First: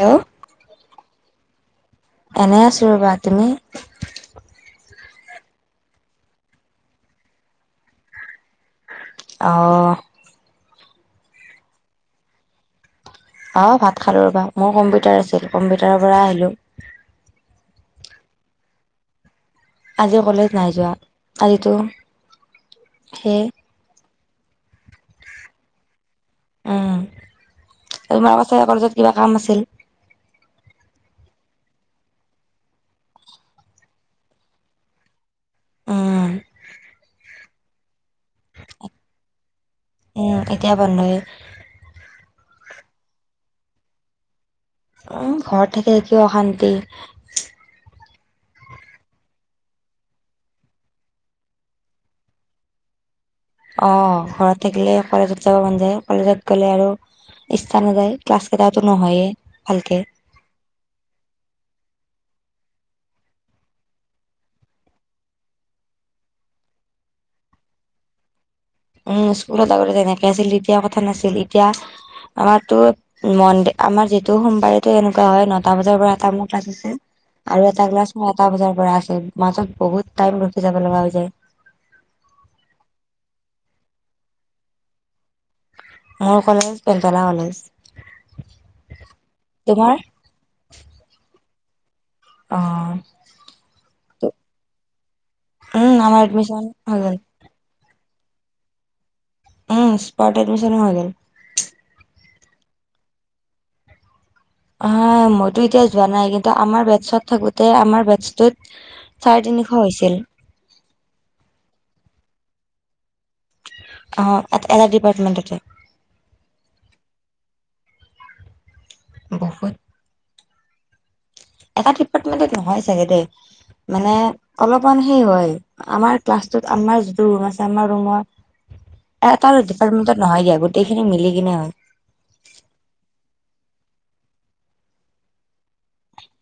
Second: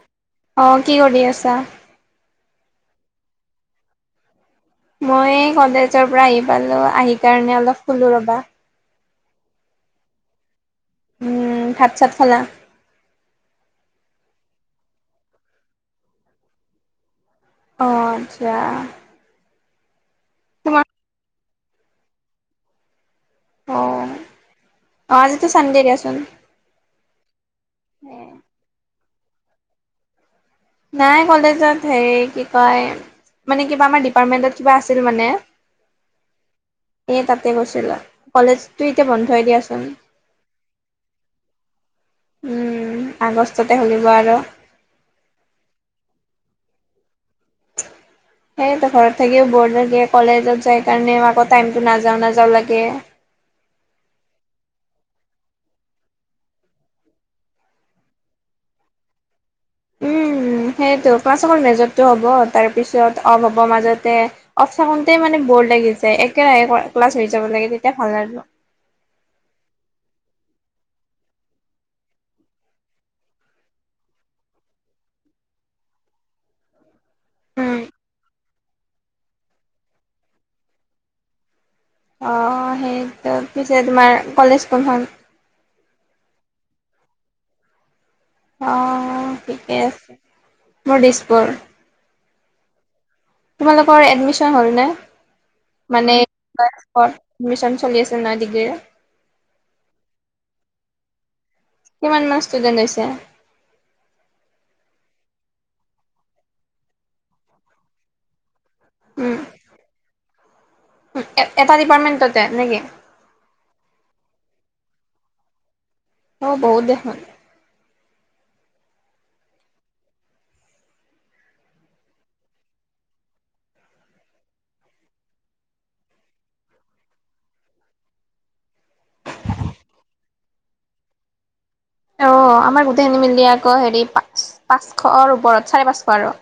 Hello আহ কি কৰি আছা। এনেই আছোঁ ৰ'বা। তুমি? মই কলেজৰ পৰা আহি পালো আহি কাৰণে অলপ শুলো ৰবা। অ উম ভাত চাত খালা। অ ভাত খালো ৰবা মোৰ কম্পিউটাৰ আছিল কম্পিউটাৰৰ পৰা আহিলো। অ আচ্ছা আজি কলেজ নাই তোমাৰ যোৱা আজিতো সেই- অ অ আজিতো চানডে দিয়াচোন। উম তোমাৰ কছে কলেজত কিবা কাম আছিল। নাই কলেজত হে কি কয়। মানে কিবা আমাৰ ডিপাৰ্টমেন্টত কিবা আছিল মানে। উম এ তাতে গৈছিলা কলেজতটো এতিয়া বন্ধই দিয়াচোন। এতিয়া বন্ধৱে উম আগষ্টতে খুলিব আৰ। আহ ঘৰত থাকে কিয় অশান্তি- সেইটো ঘৰত থাকিও বৰ লাগে কলেজত যাই কাৰণে আকৌ টাইমটো নাযাওঁ নাযাওঁ লাগে। অ ঘৰত থাকিলে কলেজত যাব মন যায় কলেজত গ'লে আৰু- ইচ্ছা নাযায় ক্লাছ কেইটাও নহয়ে। ভালকে উম সেইটো ক্লাছ অকল মেজতটো হ'ব। তাৰ পিছত অফ হ'ব মাজতে অফ থাকোঁতে মানে বৰ লাগি যায় একেৰাহে ক্লাছ যাব লাগে তেতিয়া ভাল লাগিব। উম স্কুলত আগতে তেনেকে আছিল তেতিয়া কথা নাছিল এতিয়া। আমাৰতো মনদ আমাৰ যিহেতু সোমবাৰেতো এনেকুৱা হয় নটা বজাৰ পৰা এটা মোৰ ক্লাছ আছে। আৰু এটা গ্লাছ মোৰ এটা বজাৰ পৰা আছে মাজত বহুত টাইম ৰখি যাব লগা হৈ যায়। অ সেইটো পিছে তোমাৰ কলেজ কোনখন মোৰ কলেজ পেন্তলা কলেজ অ ঠিকে তোমাৰ আছে মোৰ দিছপুৰ অ তোমালোকৰ এডমিশ্যন হল নে উম মানে আমাৰ এডমিশন হৈ গ'ল চলি আছে নাই ডিগ্ৰীৰে। উম স্পৰ্ট এডমিচন হয় গেল। কিমান মান ষ্টুডেণ্ট হৈছে। মইতো এতিয়া যোৱা নাই কিন্তু আমাৰ বেটছত থাকোতে আমাৰ বেটছটোত। চাৰে তিনিশ হৈছিল এটা ডিপাৰ্টমেন্টতে নেকি? অ' এটা ডিপাৰ্টমেণ্টতে। অ' বহুত দেখো। বহুত। এটা ডিপাৰ্টমেণ্টত নহয় চাগে দেই। মানে অলপমান সেই হয় আমাৰ ক্লাছটোত, আমাৰ যিটো ৰুম আছে আমাৰ ৰুমৰ এটা আৰু ডিপাৰ্টমেণ্টত নহয় দিয়া গোটেইখিনি মিলি কিনে হয়। অ' আমাৰ গোটেইখিনি মিলে আকৌ হেৰি পাঁচ- পাঁচশৰ ওপৰত চাৰে পাঁচশ আৰু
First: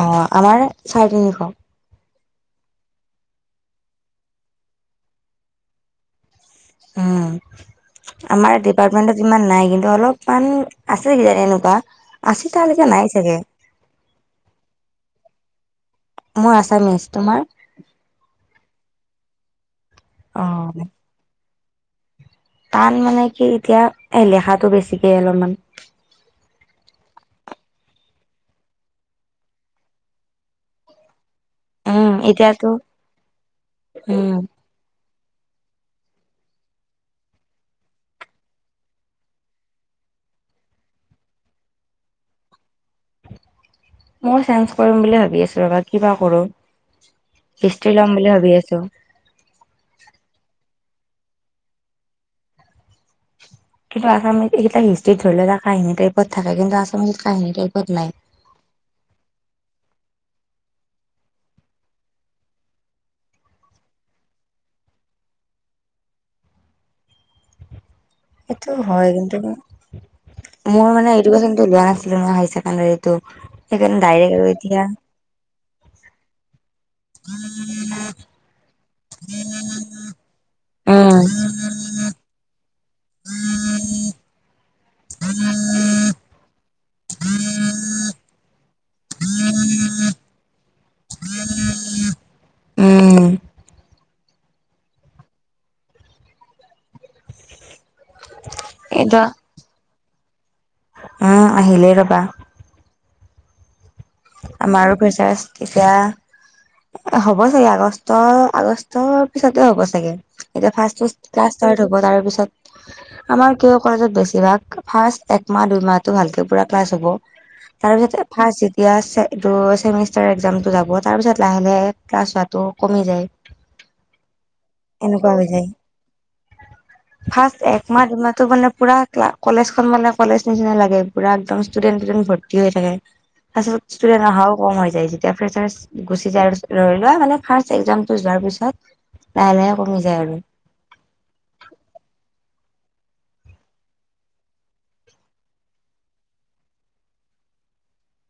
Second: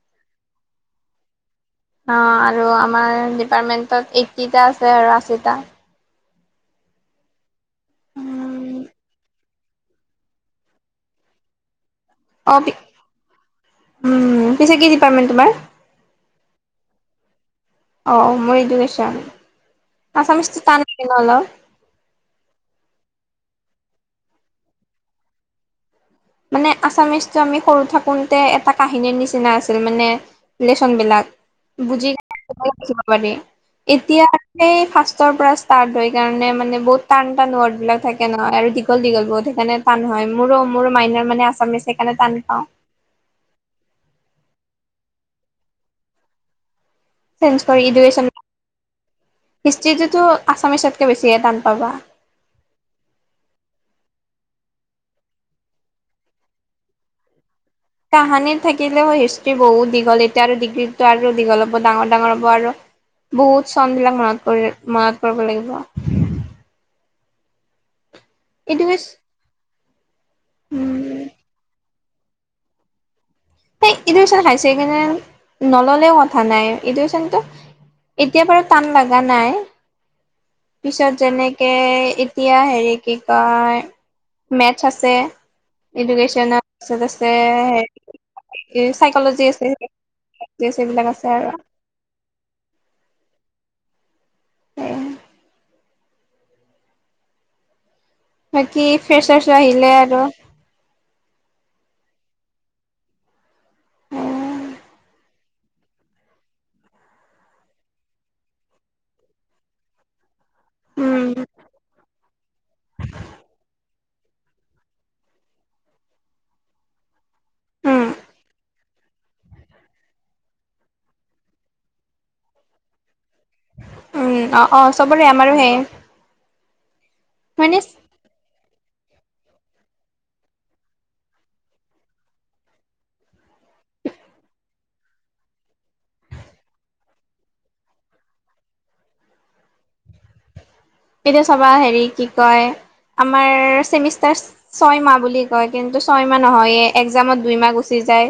অ' আমাৰ চাৰে তিনিশ। অ আৰু আমাৰ ডিপাৰ্টমেণ্টত এইটিটা আছে আৰু আশীটা। উম, আমাৰ উম ডিপাৰ্টমেন্টত ইমান নাই। কিন্তু অলপ মান আছে কিজানি এনেকুৱা। অ' উম' আশীটালৈকে নাই চাগে পিছে কি ডিপাৰ্টমেণ্ট তোমাৰ? মই আছামিছ, তোমাৰ। অ' মোৰ এডুকেচন, অ আছামিছটো টান আছে ন' অলপ। টান মানে কি এতিয়া লেখাটো বেছিকে অলপমান। মানে আছামিজটো আমি সৰু থাকোতে এটা কাহিনীৰ নিচিনা আছিল মানে লেচন বিলাক। বুজি উম এতিয়াতো লিখিব লাগে এতিয়া উম ফাৰ্ষ্ট পৰা ষ্টাৰ্ট হয় কাৰণে মানে বহুত টান, টান ৱৰ্ড বিলাক থাকে নহয় আৰু দীঘল দীঘল বহুত সেইকাৰণে টান হয়। হয়, মোৰো মোৰো মাইনা মানে আছামিচ সেইকাৰণে টান পাও। মই চেঞ্জ কৰিম বুলি ভাবি আছো ৰবা কিবা কৰো। [unintelligible] হিষ্ট্ৰী ল'ম ইডুকেচকেন বুলি ভাবি আছো হিষ্টটোতো আছামিছতে। বেছিয়হে টান পাবা। আামি এগিলা তা হিষ্ট্ৰীত ধৰি লও এটা কাহিনী টাইপত থাকে কিন্তু আসামিচত কাহিনী টাইপ কাহানি থাকিলেও হিষ্ট্ৰি বহুত দীঘল। এতিয়া আৰু ডিগ্ৰীতো আৰু দীঘল হ'ব ডাঙৰ- ডাঙৰ হ'ব আৰু বহুত চন বিলাক মনত পৰিব লাগিব। সেইটো এডুকেচ হয় কিন্তু মোৰ মানে উম এডকেচনটো লোৱা নাছি ছিলো নহয় হাই ছেকেণ্ডাৰীতো। সেই এডুকেশ্যন হায় ছেকেণ্ডৰীত নললেও কথা নাই। এডুকেচনতো এতিয়া বাৰু টান লাগা নাই। পিছত উম যেনেকে এতিয়া হেৰি কি কয় মেথছ আছে। এডুকেচন আছে তছে এই চাইকলজি আছে, আছে এইবিলাক আছে আৰু উম'। উ' বাকী এইটো ফেচাৰ্চ আহিলে আৰু উম' আহিলেই ৰবা। আমাৰো পইচা তেতিয়া হ'ব চাগে আগষ্ট, আগষ্টৰ পিছতে হ'ব চাগে। এতিয়া ফাৰ্ষ্ট উম ক্লাষ্ট ষ্টাৰ্ট হ'ব তাৰ পিছত আমাৰ কিয় কলেজত বেছি ইবাৰ ফাৰ্ষ্ট একমাহ, দুই মাহটো ভালকে পুৰা ক্লাচ হ'ব। উম তাৰপিছত ফাৰ্ষ্ট এতিয়া এইটো চেমিষ্টাৰ একজামটো যাব তাৰ পিছত লাহে লাহে ক্লাছ হোৱাটো কমি যায়। [inaudible] উম অ', -অ' চবৰে এনেকুৱা হৈ আমাৰো যায় সেয়ে। ফাৰ্ষ্ট এক মাহ [unintelligible] পুৰা কা কলেজখন মানে কলেজ নিচিনা লাগে পুৰা একদম ষ্টুডেণ্ট টুডেন্ট ভৰ্তি হৈ থাকে। তাৰপিছত ষ্টুডেন্ট অহাও কম হৈ যায় যেতিয়া ফেচাচ গুচি যায় ধৰি লোৱা মানে ফাৰ্ষ্ট যোৱাৰ পিছত পিছত লাহে লাহে কমি যায় আৰু এতিয়া চবা হেৰি কি কয় আমাৰ চেমিষ্টাৰ ছয় মাহ বুলি কয়। কিন্তু ছয় মাহ নহয়ে এক্সজামত দুই মাহ গুচি যায়।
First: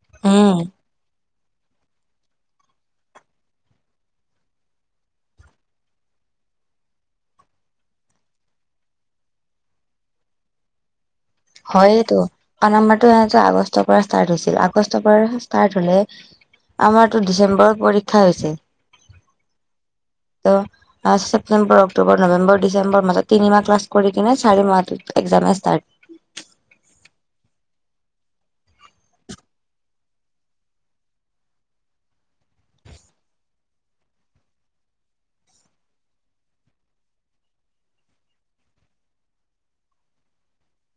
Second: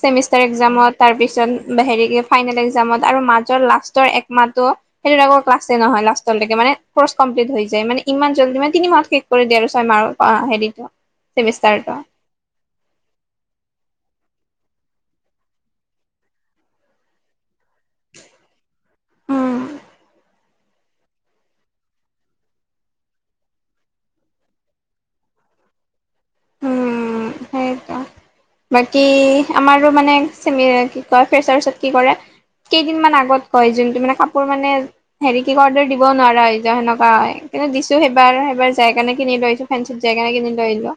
চেমিষ্টাৰ উম এক্সজামত তাৰ পিছত। হেৰি ফাইনেল এক্সজামত আৰু মাজৰ লাষ্টৰ একমাহটো সেইটোত আকৌ ক্লাছে নহয় লাষ্টলৈকে মানে। কৰ্চ কমপ্লিট হৈ যায় মানে ইমান জল্দি মানে তিনি মাহত শেষ কৰি দিয়ে আৰু ছয় মাহৰ হেৰিটো চেমিষ্টাৰটো হয়েতো ক নাম্বাৰটো সিহঁতৰ আগষ্টৰ পৰা ষ্টাৰ্ট হৈছে। আগষ্টৰ পৰা ষ্টাৰ্ট হ'লে আমাৰটো ডিচেম্বৰত পৰীক্ষা হৈছিল। [unintelligible] উম ত' ছেপ্তেম্বৰ অক্টোবৰ নৱেম্বৰ ডিচেম্বৰ মাজত তিনিমাহ ক্লাছ কৰি কিনে চাৰি মাহত এজামে ষ্টাৰ্ট উম সেইটো বাকী আমাৰো মানে চ কি কয় ফ্ৰেচাচত কি কৰে। কেইদিনমান আগত কয় যোনটো মানে কাপোৰ মানে হেৰি কি অৰ্ডাৰ দিব নোৱাৰা হয় যায় সেনেকুৱা হয়। কিন্তু দিছো সেইবাৰ সেইবাৰ যায় কেনে কিন লৈ আহিছো ফেঞ্চিত যায় কেনে কিনি লৈ আহিলো।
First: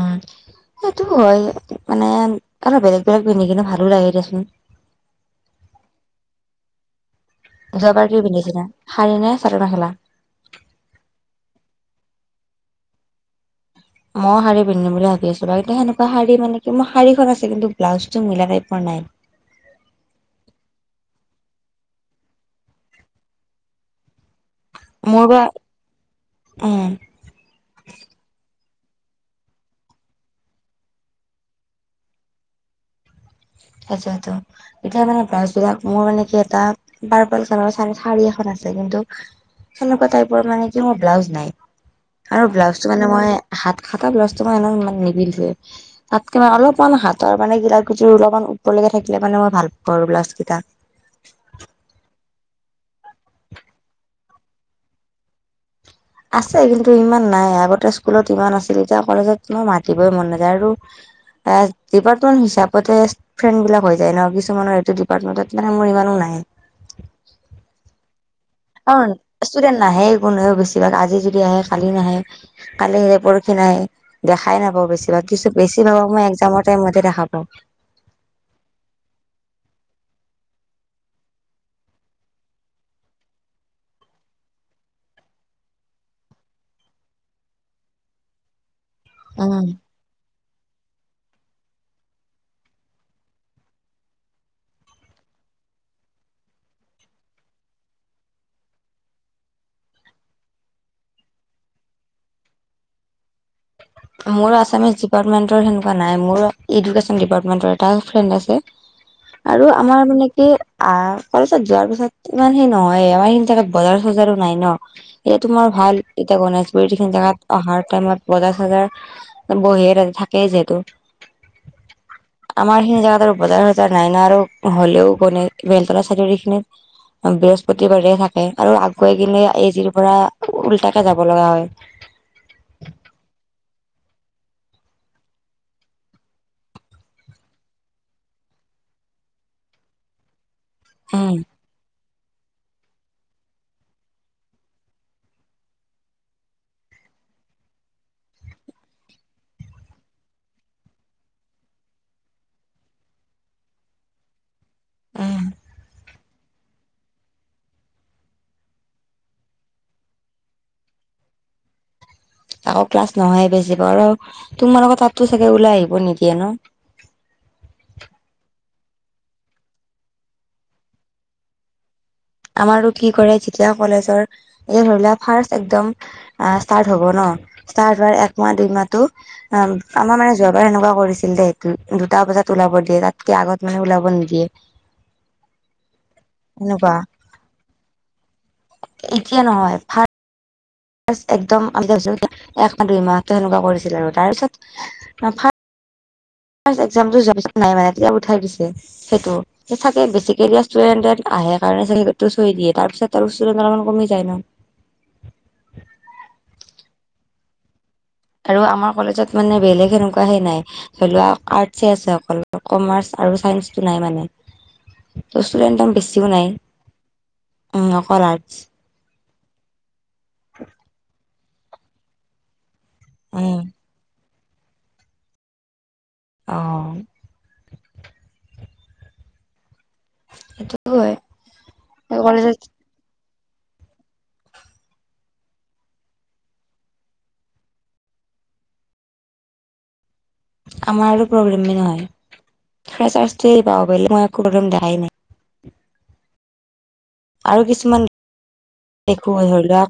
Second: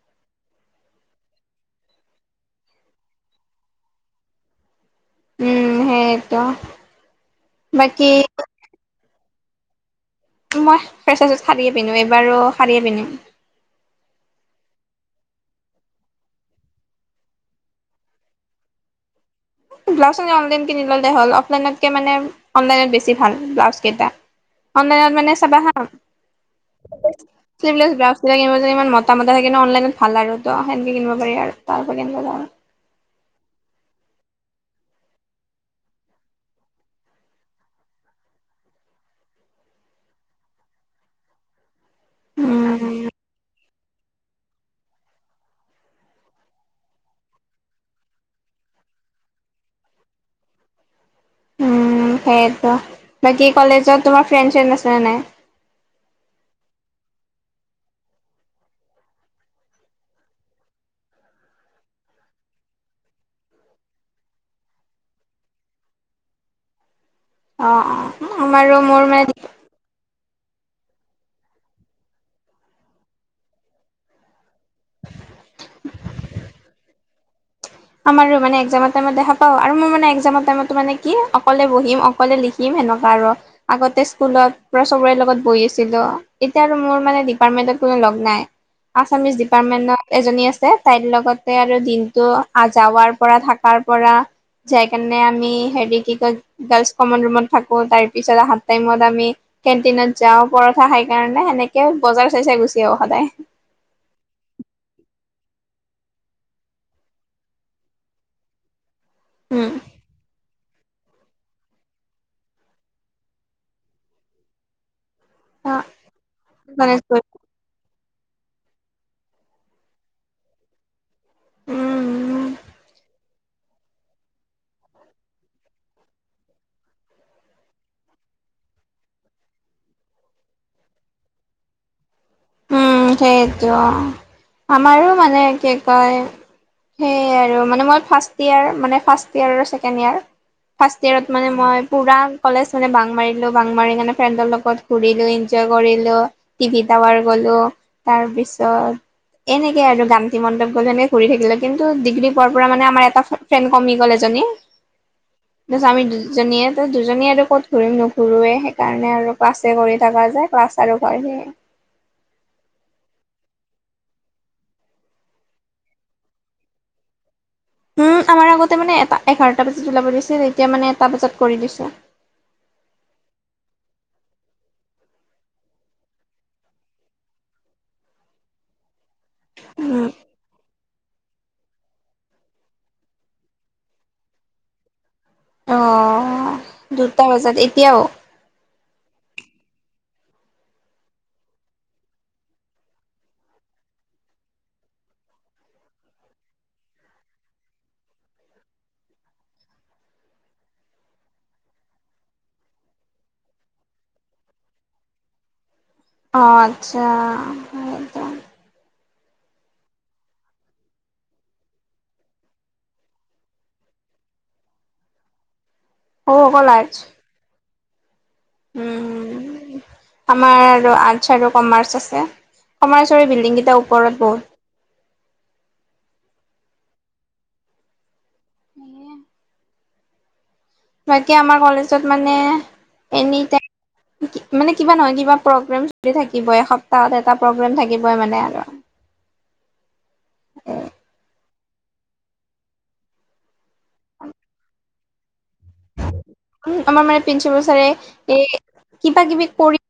উম, সেইটো হয়। মানে আৰু বেলেগ বেলেগ পিন্ধি কিন্তু ভালো লাগে দেচোন। উম, সেইটো। যোৱাবাৰ বাকী কি পিন্ধিছিলা? সাৰি নে চাদৰ মেখেলা। মই ফেচাচত সাৰিয়ে পিন্ধো, এইবাৰো সাৰিয়ে পিন্ধিম। মই সাৰিয পিন্ধম বুলি ভাবি আছো আৰু কিন্তু সেনেকুৱা সাৰি মানে মোৰ সাৰিখন আছে, কিন্তু ব্লাউজটো মিলা টাইপৰ নাই। বাই? ব্লাউজ অনলাইন কিনি ললে হ'ল অফলাইনতকে মানে অনলাইনত বেছি ভাল ব্লাউজ কেইটা। অনলাইনত মোৰ মানে বা চাবা হা উম [unintelligible] ব্লাউজ ক ইমান মতা মতা থাকে ন, অনলাইনত ভাল আৰু ত সেনেকে কিনিব পাৰি আৰু তাৰ পৰা কিনিব আৰু। সেইটোটো। এতিয়া মানে ব্ৰাউছ বিলাক মোৰ মানে কি এটা পাৰ্পল কালাৰৰ সাৰি এখন আছে। কিন্তু সেনেকুৱা টাইপৰ মানে কি মোৰ ব্লাউজ নাই। আৰু ব্লাউজটো উম মানে মই হাত খাটা ব্লাউজ। মই এনেও ইমান নিপিন্ধোৱে তাতকে মই অলপমান হাতৰ মানে গিলা অলপমান। লৈকে থাকিলে মানে মই ভাল পাওঁ আৰু ব্লাউজ। কেইটা। উম সেই। বাকী কলেজত তোমাৰ ফ্ৰেণ্ড চেড আছে নে নাই? আছে কিন্তু ইমান নাই, আগতে স্কুলত ইমান আছিল এতিয়া কলেজতই মাতিবই মন নাযায় আৰু। এ ডিপাৰ্টমেন্ট হিচাপতে ফ্ৰেণ্ড বিলাক হৈ যায় ন, কিছুমানৰ এইটো ডিপাৰ্টমেন্টত মানে মোৰ ইমানো নাই। [unintelligible] অ' অ' আমাৰো মোৰ কাৰণ মানে ইষ্টুডেণ্ট নাহেই। নহয়ও বেছিভাগ আজি যদি আহে কালি নাহে, কালি আহে পৰহি নাহে দেখাই নাপাও বেছিভাগ ছো বেছি ভাগক মই এক্সজামৰ টাইমতহে দেখা পাওঁ। আমাৰো মানে এক্সজামৰ টাইমত দেখা পাওঁ আৰু মই মানে এক্সজামৰ টাইমতো মানে কি অকলে বহিম অকলে লিখিম। সেনেকুৱা আৰু, আগতে স্কুলত সবৰে লগত বহি আছিলো। এতিয়া আৰু মোৰ মানে ডিপাৰ্টমেন্টত। কোন লগ নাই। আছামিচ উম ডিপাৰ্টমেন্টত এজনী আছে তাইৰ লগতে আৰু দিনটো আ যাৱাৰ পৰা থাকাৰ পৰা যায় কেনে আমি হেৰি কি কয় গাৰ্লচ কমন ৰুমত থাকো তাৰ পিছত আহাত টাইমত আমি কেণ্টিনত যাওঁ পৰঠা খাই কাৰণে সেনেকে বজাৰ চাই চাই গুচি আহোঁ সদায়। ডিপাৰ্টমেণ্ট তেনেকুৱা নাই। মোৰ এই ইডোকেচন ডিপাৰ্টমেন্টৰ এটা ফ্ৰেণ্ড আছে। আৰু উম আমাৰ মানে কি আহ কলেজত যোৱাৰ পিছত ইমান সেই নহয় আমাৰ সেই জেগাত বজাৰ চজাৰো নাই ন। এতিয়া তোমাৰ অ', ভাল এতিয়া গণেশগুৰি এইিখিনি জেগাত অহাৰ টাইমত বজাৰ চজাৰ বহিয়ে থাকেই যিহেতু উম আমাৰ এইখিনি জেগাটো বজাৰ চজাৰ নাই না আৰু হ'লেও ক ন বেলতলা চাই দৰ এইখিনিত বৃহস্পতিবাৰে থাকে আৰু আগুৱাই গিলে এজিৰ পৰা উওল্টাকে যাব লগা হয় [unintelligible] উম সেইটো আমাৰো মানে কি কয় সেয় আৰু মানে মই ফাৰ্ষ্টয়েৰ মানে, ফাৰ্ষ্টয়েৰ আৰু ছেকেণ্ড ইয়াৰ। ফাৰ্ষ্ট ইয়েৰত উম মানে মই। পুৰা কলেজ মানে বাং মাৰিলো বাং মাৰি মনেে ফ্ৰেণ্ডৰ লগত ঘূৰিলো এনজয় কৰিলো টিভি টাৱাৰ। গলো তাৰ পিছত। এনেকে আৰু গান্ধী মণ্ডপ গ'লে এনেকে ঘৰি থাকিলো কিন্তু ডিগ্ৰী পোৱাৰ পৰা মানে আমাৰ এটা ফ্ৰেন কমি গ'ল এজ। হয়ানে উম তাৰিছত আমি দুজনীয়ে ত দুজনী আৰু ক'ত ঘূৰিম নুঘুুৰৱে সেইকাৰণে আৰু ক্লাছে কৰি থাকো। যায় ক্লাছ আৰু কৰেহি আকৌ ক্লাছ নহয়ে বেছি পা আৰু তোমাৰোক তাতো চাগে ওলাই আহিব নিদিয়ে ন [unintelligible] উম আমাৰ আগতে মানে এটা এঘাৰটা বজাত ওলাব দিছিল তেতিয়া মানে এটা বজাত কৰি দিছে আমাৰো কি কৰে যেতিয়া কলেজৰ এই ধৰি লোৱা ফাৰ্ষ্ট একদম ষ্টাৰ্ট হ'ব ন তাৰ দৰে একমাহ দুইমাহটো অ উম, আমাৰ মানে যোৱাবাৰ এনেকুৱা কৰিছিল দে সেইটো দুটা বজাত ওলাব দিয়ে তাতকে আগত মানে ওলাব নিদিয়ে অ সেনেকুৱা দুটা বজাত এতিয়াও এতিয়া নহয় ফা একদম আমিছো একমাহ দুই মাহটো সেনেকুৱা কৰিছিল আৰু তাৰপিছত ফা এক্সাম টো যোৱা পাছত নাই মানে তেতিয়া উঠাই দিছে সেইটো তথাপি বেচি কেইলি দিয়া ষ্টুডেণ্টচ্ আহে কাৰণে চাগ গোটেইটো থৈ দিয়ে তাৰ পিছত তাৰ ও্চলমান কমি যায় ন অ আচ্ছা। আৰু আমাৰ কলেজত মানে বেলেগ সেনেকুৱা হে নাই ধ লোৱা আৰ্টছে আছে অকল কমাৰ্চ। আৰু চাইন্সটো নাই মানে। ষ্টুডেণ্ট সৌ বেছিও নাই অকল আৰ্টছ উম অকল আৰ্ট। উম। আমাৰ আৰু আৰ্টচ আৰু কমাৰ্চ আছে। কমাৰ্চৰ বিল্ডিং উম কেইটা ওপৰত বহুত। অঁ। নিয়ে। হিটো। বাকী আমাৰ কলেজত মানে এনি। টাইম [inaudible] মানে কিবা নহয় কিবা প্ৰগ্ৰেম চলি থাকিবই এসপ্তাহত এটা প্ৰগ্ৰেম থাকিবই মানে আৰু। আমাৰ আৰু প্ৰগ্ৰেম। মেই নহই ফ্ৰেছ আছ তো বাদে মই একো প্ৰগেম দেখাই নাই। উম আমাৰ মানে প্ৰিঞ্চিপল আৰু ছাৰে কিছুমান এই কিবা দেখো কিবি কৰি।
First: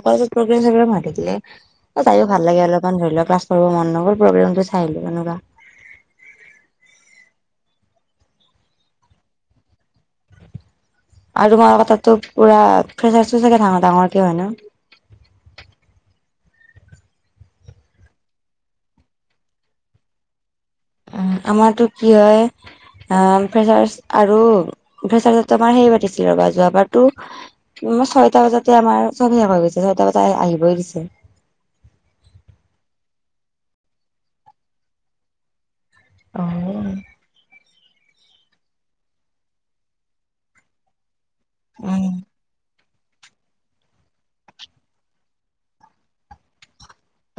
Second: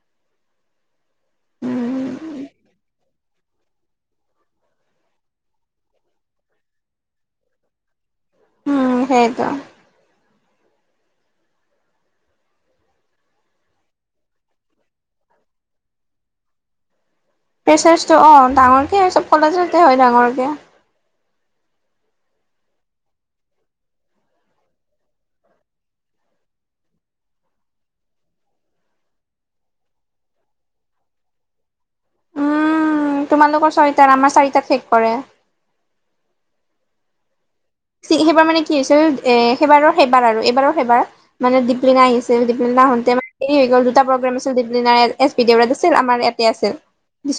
অকল প্ৰগ্ৰেম চগ্ৰম মতি দিলে উম, তাইো ভাল লাগে অলপমান ধৰি লওক। ক্লাছ কৰিব মন নগ'ল প্ৰগ্ৰেমটো চাইিলো এনেকুৱা। উম সেইটো। আৰু ম কটাতো পুৰা ফেছআছ টো চাগে ডাঙৰ ডাঙৰকে হয় ন। [unintelligible] ফ্ৰেশ্বাটো অ ডাঙৰকে আৰু চব কলেজতে হয় ডাঙৰকে। উ আমাৰতো কি হয়। অ' ফ্ৰেছাৰ্ছ আৰু ফেছাৰ্জো আমাৰ সেই পাতিছিল ৰ'ব যোৱাবাৰতো। ছয়টা বজাতে আমাৰ চব শেষ হৈ গৈছে, ছয়টা বজাত আহিবই দিছে। [inaudible] উম তোমালোকৰ চয়টাৰ আমাৰ চাৰিটাাত শেষ কৰে। অহ। চি সেইবাৰ মানে কি হৈছিল এ সেইবাৰৰ সেইবাৰ আৰু এইবাৰৰ সেইবাৰ। মানে দিপলিনা উম, আহিছিল দিপলিনা শুন। তেতিয়া মানে হেৰি হৈ গ'ল দুটা প্ৰগ্ৰেম আছিল দিপলিনা এছ দেত আছিল আমাৰ ইয়াতে আছিল।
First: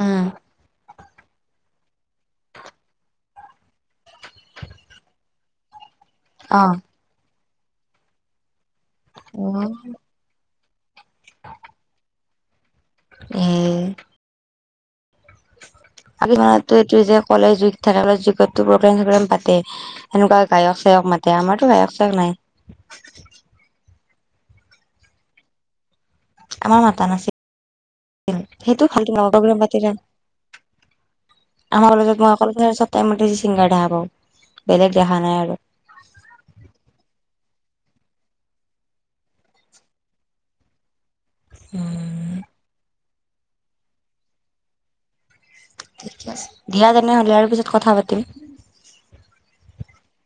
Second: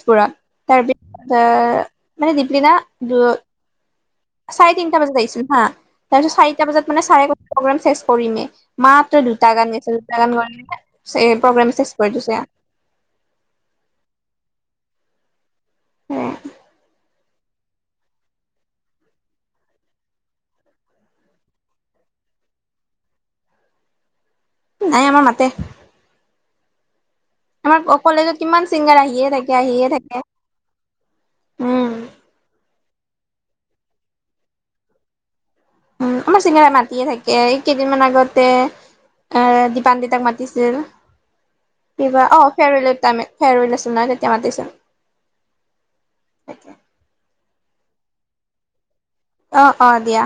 উম, তাৰপিছত আহ মানে দিপলিনা দু। চাৰে তিনিটা বজাত আহিছিলো হা, তাৰপিছত চাৰিটা অ'। বজাত মানে চাৰে প্ৰেগেম চেছ কৰিমে। মাত্ৰ দুটা অ'। গান গৈছে দুটা গান প্ৰগ্ৰেম চেজ কৰি দিছে। উম আমাৰ এইটোয়ে যে। কলে যুগ থাকে কলে যুগতো প্ৰগ্ৰলেম চগ্ৰলেম পাতে সেনেকুৱা গায়ক চায়ক মাতে আমাৰতো গায়ক চক নাই [unintelligible] [unintelligible] নাই আমাৰ মাতে। আমাৰ মাতা আমাৰ নাছিল কলেজত কিমান সেইটো ছিংগাৰ ভন্টি আহিয়ে লগৰ থাকে বোৰে আহিয়ে মাতিলে। থাকে আমাৰ উম কলেজত মই অকল চাই টাইম ছিংগাৰ দেখা পাওঁ বেলেগ দেখা নাই আৰু। উম আমাৰ চিংগাৰ মাতিযে থাকে। কেইদিনমান আগতে এ দিপান দিতাক মাতিছিল। কিবা অ উম, ফেৰেল টাই ফেৰৱেল আছিল তেতিয়া মাতিছোন। দিয়া তেনেহলে আৰু পিছত কথা পাতিম। অ অ দিয়া।